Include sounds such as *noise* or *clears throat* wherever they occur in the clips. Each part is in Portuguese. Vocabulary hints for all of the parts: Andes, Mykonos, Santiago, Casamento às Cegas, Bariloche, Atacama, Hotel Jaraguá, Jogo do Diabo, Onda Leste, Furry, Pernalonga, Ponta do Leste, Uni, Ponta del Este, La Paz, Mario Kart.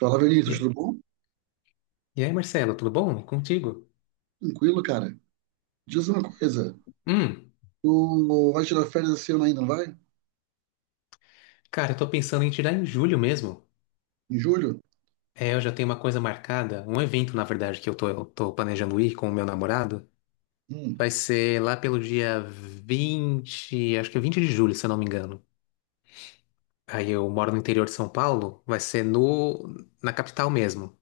Fala, Vinícius, E tudo bom? e aí, Marcelo, tudo bom? E contigo? Tranquilo, cara. Diz uma coisa, Hum, tu vai tirar férias esse ano ainda, não vai? Cara, eu tô pensando em tirar em julho mesmo. Em julho? É, eu já tenho uma coisa marcada, um evento, na verdade, que eu tô planejando ir com o meu namorado. Hum, Vai ser lá pelo dia 20, acho que é 20 de julho, se eu não me engano. Aí eu moro no interior de São Paulo, vai ser no, na capital mesmo.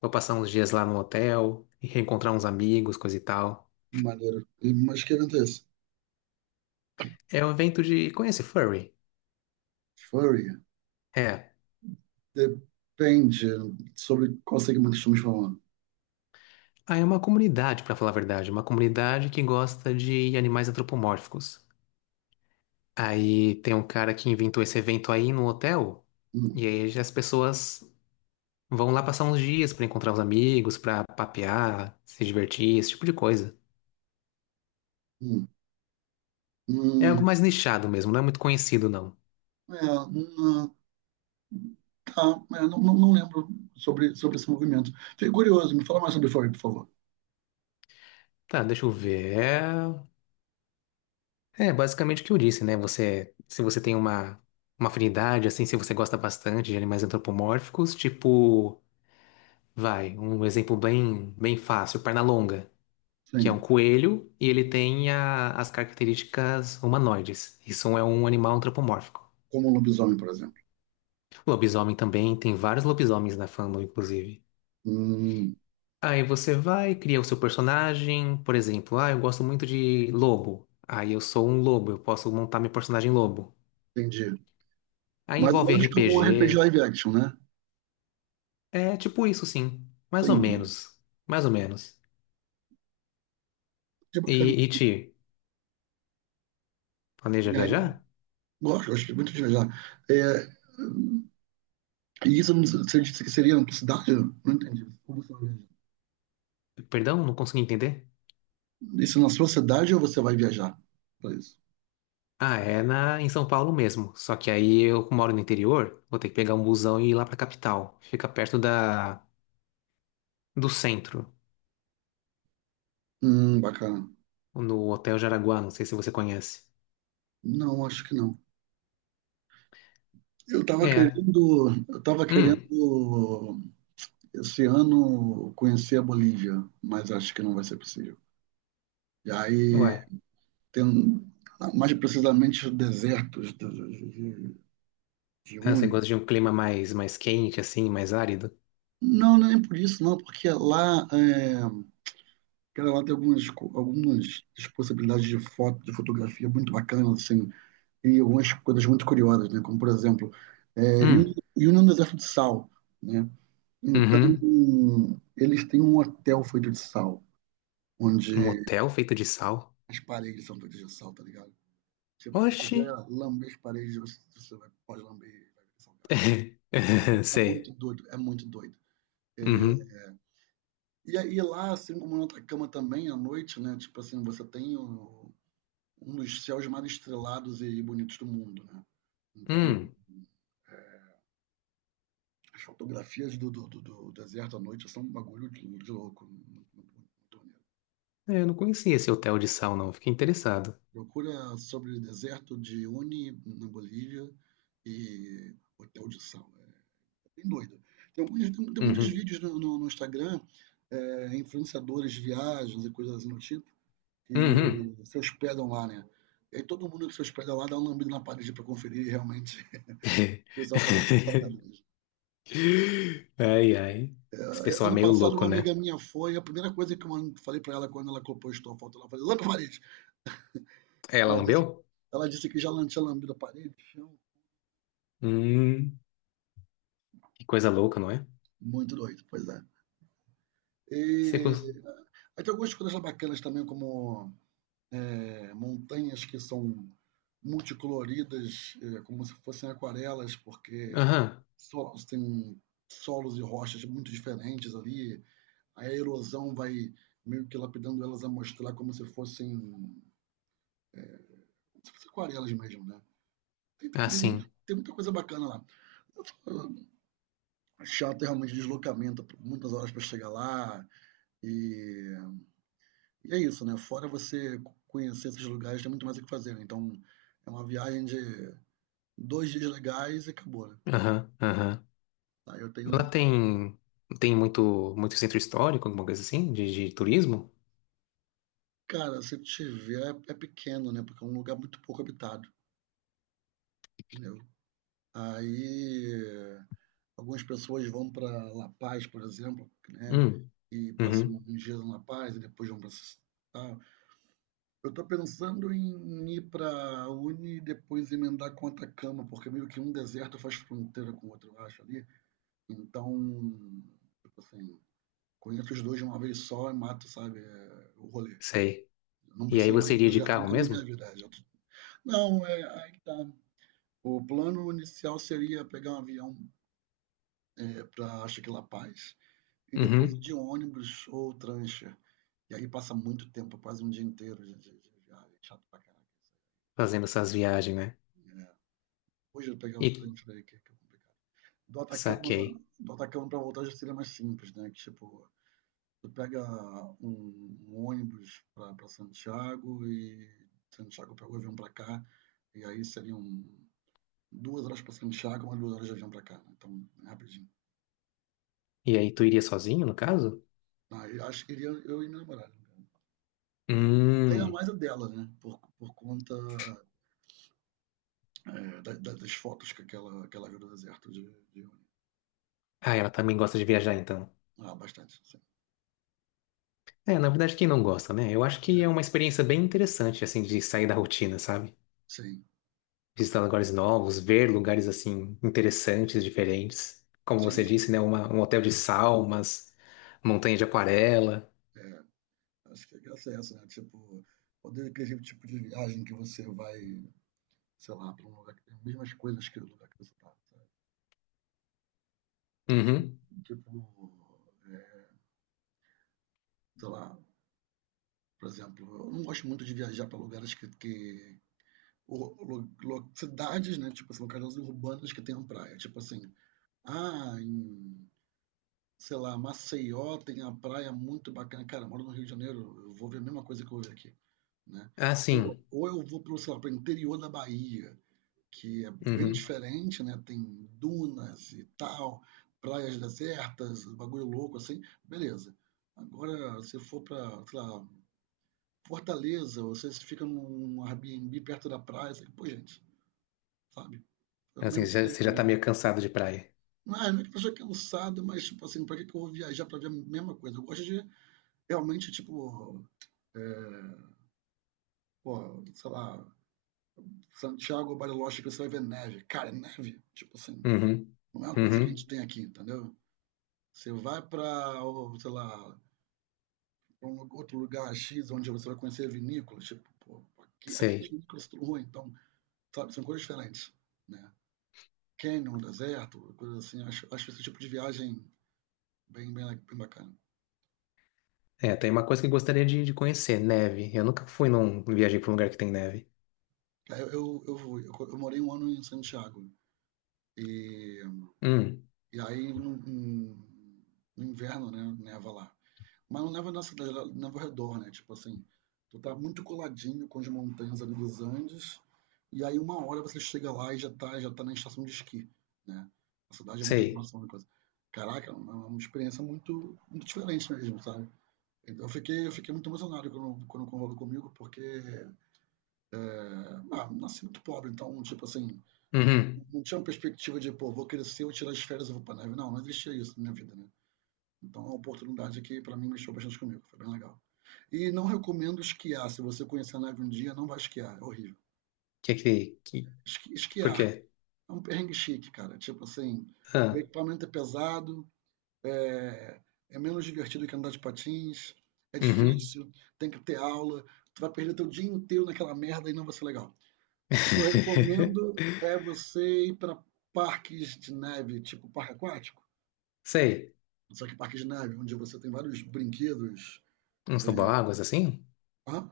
Vou passar uns dias lá no hotel e reencontrar uns amigos, coisa e tal. maneiro. Mas que evento é esse? Conhece furry? Furry. É. Depende sobre qual segmento estamos falando. Ah, é uma comunidade, pra falar a verdade, uma comunidade que gosta de animais antropomórficos. Aí tem um cara que inventou esse evento aí no hotel, Hum, e aí as pessoas vão lá passar uns dias pra encontrar os amigos, pra papear, se divertir, esse tipo de coisa. hum, É algo hum. mais nichado mesmo, não é muito conhecido não. É, hum, tá, é, não, não, não lembro sobre esse movimento. Fiquei curioso, me fala mais sobre Furry, por favor. Tá, deixa eu ver. É basicamente o que eu disse, né? Se você tem uma afinidade, assim, se você gosta bastante de animais antropomórficos, tipo, vai, um exemplo bem bem fácil, Pernalonga. Que é um Sim, coelho e ele tem as características humanoides. Isso é um animal antropomórfico. como um lobisomem, por exemplo. Lobisomem também, tem vários lobisomens na fandom, inclusive. Hum, Aí você vai, cria o seu personagem, por exemplo, ah, eu gosto muito de lobo. Aí eu sou um lobo, eu posso montar meu personagem lobo. entendi. Aí Mais ou envolve menos como um RPG RPG. live action, né? É tipo isso, sim. Mais ou Entendi. menos. Mais ou menos. Que bacana. E, e planeja E aí, viajar? gosto muito de viajar. É, e você disse que seria na sua cidade? Eu não entendi. Como você vai viajar? Perdão, não consegui entender. Isso é na sua cidade ou você vai viajar para isso? Ah, é na, em São Paulo mesmo. Só que aí eu moro no interior, vou ter que pegar um busão e ir lá pra capital. Fica perto da, do centro, Bacana. no Hotel Jaraguá, não sei se você conhece. Não, acho que não. Eu tava É. querendo, eu tava Hum, querendo esse ano conhecer a Bolívia, mas acho que não vai ser possível. E aí ué. tendo mais precisamente os desertos de Ah, você Uni. gosta de um clima mais quente, assim, mais árido? Não, nem por isso, não, porque lá tem algumas, algumas possibilidades de foto, de fotografia muito bacanas, assim, e algumas coisas muito curiosas, né? Como por exemplo, Uni Hum, Uni é um deserto de sal, né? Então, uhum. eles têm um hotel feito de sal, Um onde hotel feito de sal? as paredes são feitas de sal, tá ligado? Tipo, se você Oxi. quiser lamber as paredes, pode lamber e vai ver salgado. *laughs* É muito Sei. doido, é muito doido. Uhum. E aí lá, assim como na outra cama também, à noite, né? Tipo assim, você tem um dos céus mais estrelados e bonitos do mundo, né? Então, Hum. as fotografias do deserto à noite são um bagulho de louco. Muito, muito, muito maneiro. É, eu não conhecia esse hotel de sal, não. Fiquei interessado. Procura sobre o deserto de Uni, na Bolívia, e Hotel de Sal. É bem doido. Tem muitos Uhum. vídeos no Instagram, influenciadores de viagens e coisas assim do tipo, Uhum. que se hospedam lá, né? E aí todo mundo que se hospeda lá dá um lambido na parede para conferir e realmente *laughs* o pessoal fala que sabe *laughs* mesmo. Ai, ai. Esse pessoal é Ano meio passado, louco, uma né? amiga minha foi, a primeira coisa que eu falei para ela quando ela compostou a foto, ela falou, lambe a parede! É, ela Ela disse, lambeu? ela disse que já tinha lambido a parede, chão. Hum, que coisa louca, não é? Muito doido, pois é. E Você cons... aí tem algumas coisas bacanas também, como montanhas que são multicoloridas, como se fossem aquarelas, porque Aham, tem solos e rochas muito diferentes ali. Aí a erosão vai meio que lapidando elas a mostrar como se fossem aquarelas mesmo, né? Tem, tem, ah, tem sim. muito- tem muita coisa bacana lá. Chato é realmente deslocamento, muitas horas para chegar lá. E, e é isso, né? Fora você conhecer esses lugares, tem muito mais o que fazer. Né? Então é uma viagem de 2 dias legais e acabou, né? Aham, aham. Aí eu Lá tenho. tem muito, muito centro histórico, alguma coisa assim, de turismo? Cara, se tiver, é pequeno, né? Porque é um lugar muito pouco habitado. Né? Aí algumas pessoas vão para La Paz, por exemplo, né, Hum, e passam uhum, alguns dias em La Paz e depois vão para. Eu estou pensando em ir para Uni e depois emendar com Atacama, porque meio que um deserto faz fronteira com o outro, eu acho ali. Então, tipo assim, conheço os dois de uma vez só e mato, sabe, o rolê. sei. Não E aí preciso mais você ir para o iria de deserto carro nunca na minha mesmo? vida. Não, é, aí tá. O plano inicial seria pegar um avião. É, pra acho que La Paz, e depois é de Uhum, ônibus ou prancha. E aí passa muito tempo, quase um dia inteiro de viagem, chato pra caraca isso fazendo essas viagens, né? aí. É, hoje eu pegar o E trem por aí que é complicado. Do Atacama saquei. do Atacama para voltar já seria mais simples, né, que tipo, tu pega um ônibus pra Santiago e Santiago pega o avião pra cá, e aí seriam 2 horas pra Santiago, mais 2 horas de avião pra cá, né, então é rapidinho. E aí tu iria sozinho, no caso? Aí acho que iria eu e namorar namorada. Ganha Hum. mais a dela, né? Por conta das fotos que aquela viu do deserto de Uni. Ah, ela também gosta de viajar, então. Ah, bastante, sim. É, na verdade, quem não gosta, né? Eu acho que é uma É, experiência bem interessante, assim, de sair da rotina, sabe? sim, Visitar lugares novos, ver lugares, assim, interessantes, diferentes. Como sim, você isso. disse, né? Um hotel de salmas, montanha de aquarela. É, acho que a graça é essa, né? Tipo, poder aquele tipo de viagem que você vai, sei lá, para um lugar que tem as mesmas coisas que o lugar que você tá, sabe? Ti- Uhum. Tipo, sei lá, por exemplo, eu não gosto muito de viajar para lugares que ou, cidades, né? Tipo assim, locais urbanas que tenham praia. Tipo assim, ah, em, sei lá, Maceió tem a praia muito bacana. Cara, eu moro no Rio de Janeiro, eu vou ver a mesma coisa que eu vejo aqui, né? Ah, Ou, sim. ou eu vou para sei lá, pro interior da Bahia, que é bem Uhum. diferente, né? Tem dunas e tal, praias desertas, bagulho louco assim, beleza. Agora, se for para sei lá, Fortaleza, ou se você fica num Airbnb perto da praia, assim, pô, gente, sabe? É o Assim, mesmo você sempre, já tá né? meio cansado de praia. Não é, não é que a pessoa é cansado, mas, tipo assim, pra que que eu vou viajar pra ver a mesma coisa? Eu gosto de. Realmente, tipo, pô, sei lá, Santiago, Bariloche, que você vai ver neve. Cara, é neve. Tipo assim, Uhum. não é uma coisa que a gente Uhum. tem aqui, entendeu? Você vai pra, ou, sei lá, pra um outro lugar X, onde você vai conhecer vinícolas. Tipo, pô, aqui as Sei. vinícolas tudo ruim, então, sabe, são coisas diferentes, né? Canyon, deserto, coisas assim. Acho esse tipo de viagem bem, bem, bem bacana. É, tem uma coisa que eu gostaria de conhecer, neve. Eu nunca viajei pra um lugar que tem neve. Aí eu, fui- eu, co- eu morei um ano em Santiago. E, Hum. e aí, no inverno, né, neva lá. Mas não leva na cidade, ela leva ao redor, né? Tipo assim, tu tá muito coladinho com as montanhas ali dos Andes, e aí uma hora você chega lá e já tá na estação de esqui, né? A cidade é muito Sei. próxima da coisa. Caraca, é uma experiência muito, muito diferente mesmo, sabe? Eu fiquei muito emocionado quando rolou comigo, porque ah, nasci muito pobre, então, tipo assim, Uhum. não tinha uma perspectiva de, pô, vou crescer, vou tirar as férias e vou pra neve. Não, não existia isso na minha vida, né? Então, é uma oportunidade que, para mim, mexeu bastante comigo. Foi bem legal. E não recomendo esquiar. Se você conhecer a neve um dia, não vai esquiar. É horrível. Que que... que... Por Esquiar quê? é um perrengue chique, cara. Tipo assim, o equipamento é pesado, é, é menos divertido que andar de patins, é Uhum. difícil, tem que ter aula. Tu vai perder teu dia inteiro naquela merda e não vai ser legal. O que eu *laughs* recomendo é você ir para parques de neve, tipo parque aquático. Sei. Só que parque de neve, onde você tem vários brinquedos. Uns toboáguas assim? Hã?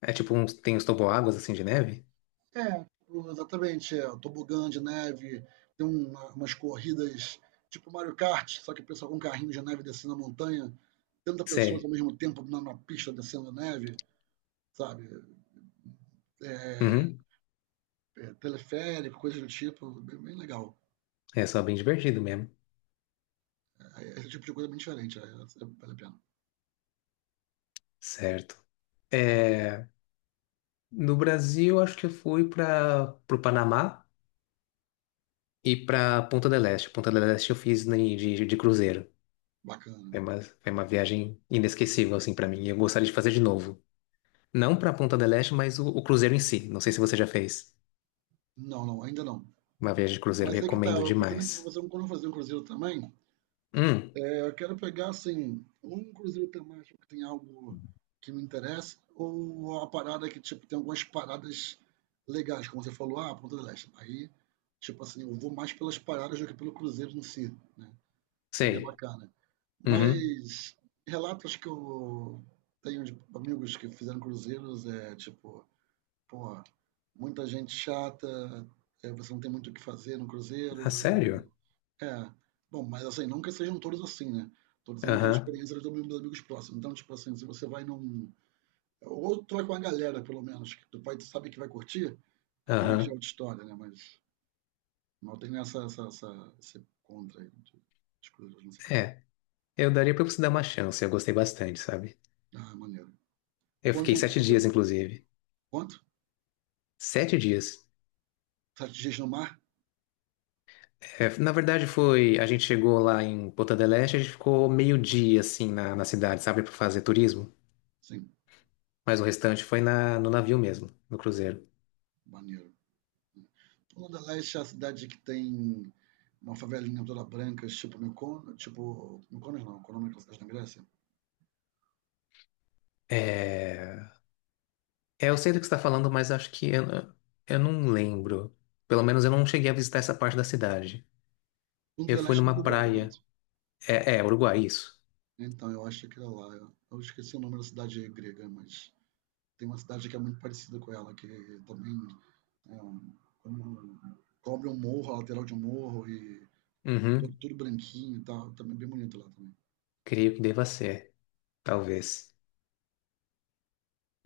É tipo uns. Tem uns toboáguas assim de neve? É, exatamente, é, o tobogã de neve, tem umas corridas tipo Mario Kart, só que o pessoal com um carrinho de neve descendo a montanha, 30 pessoas ao Sei. mesmo tempo na pista descendo a neve, sabe? É, Uhum. é, teleférico, coisa do tipo, bem, bem legal. É só bem divertido mesmo. É, esse tipo de coisa é bem diferente, vale a pena. Certo. É, no Brasil, acho que eu fui para o Panamá e para Ponta del Este. Ponta del Este eu fiz de cruzeiro. Bacana. Foi uma viagem inesquecível, assim, para mim. E eu gostaria de fazer de novo. Não para Ponta del Este, mas o cruzeiro em si. Não sei se você já fez Não, não, ainda não. uma viagem de cruzeiro. Mas é que tá, Recomendo eu pretendo demais. fazer um, quando eu fazer um cruzeiro também, Hum, é, eu quero pegar, assim, um cruzeiro temático que tem algo que me interessa, ou uma parada que, tipo, tem algumas paradas legais, como você falou, ah, Ponta do Leste. Aí, tipo assim, eu vou mais pelas paradas do que pelo cruzeiro em si, né? Seria sei. bacana. Uhum. Mas relatos que eu tenho de amigos que fizeram cruzeiros é, tipo, porra, muita gente chata, é, você não tem muito o que fazer no Ah, cruzeiro sério? é. Bom, mas assim, não que sejam todos assim, né. Tô dizendo que as Aham, experiências dos meus amigos próximos. Então, tipo assim, se você vai num ou tu vai com a galera pelo menos, que tu vai tu sabe que vai curtir, aí já é aham. outra história, né, mas não tem essa essa essa esse contra aí de cruzeiros nessa pegada. É, eu daria pra você dar uma chance, eu gostei bastante, sabe? Ah, maneiro. Eu Quanto fiquei tempo tu sete ficou dias, inclusive. quanto? 7 dias. 7 dias no mar? É, na verdade, foi. A gente chegou lá em Ponta del Este, a gente ficou meio-dia, assim, na, cidade, sabe, pra fazer turismo. Sim, Mas o restante foi no navio mesmo, no cruzeiro. maneiro. Onda Leste é a cidade que tem uma favelinha toda branca, tipo, Mykonos não, qual é o nome daquela cidade na Grécia? É, é, eu sei do que você está falando, mas acho que eu não lembro. Pelo menos eu não cheguei a visitar essa parte da cidade. Eu Onda fui Leste no numa Uruguai, praia. correto? É Uruguai, isso. Então, eu acho que era lá. Eu esqueci o nome da cidade grega, mas tem uma cidade que é muito parecida com ela, que também é um, como cobre um morro, a lateral de um morro, e tudo, Uhum. tudo branquinho e tal. Também bem bonito lá também. Creio que deva ser, talvez.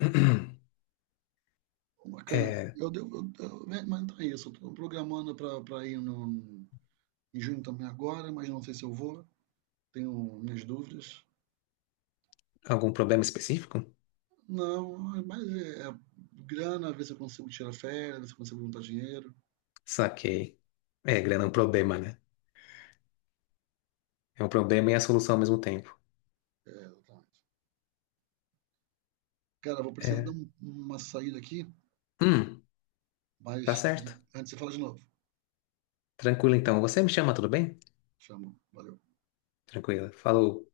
*clears throat* Bacana. É Eu devo, né, mas então é isso. Eu tô programando pra ir no, em junho também agora, mas não sei se eu vou. Tenho minhas dúvidas. algum problema específico? Não, mas é grana, ver se eu consigo tirar férias, ver se eu consigo juntar dinheiro. Saquei. É, grana é um problema, né? É um problema e é a solução ao mesmo tempo. É, exatamente. Cara, vou precisar dar É. Uma saída aqui, Hum, tá mas certo. antes você fala de novo. Tranquilo então. Você me chama, tudo bem? Chama, valeu. Tranquilo. Falou.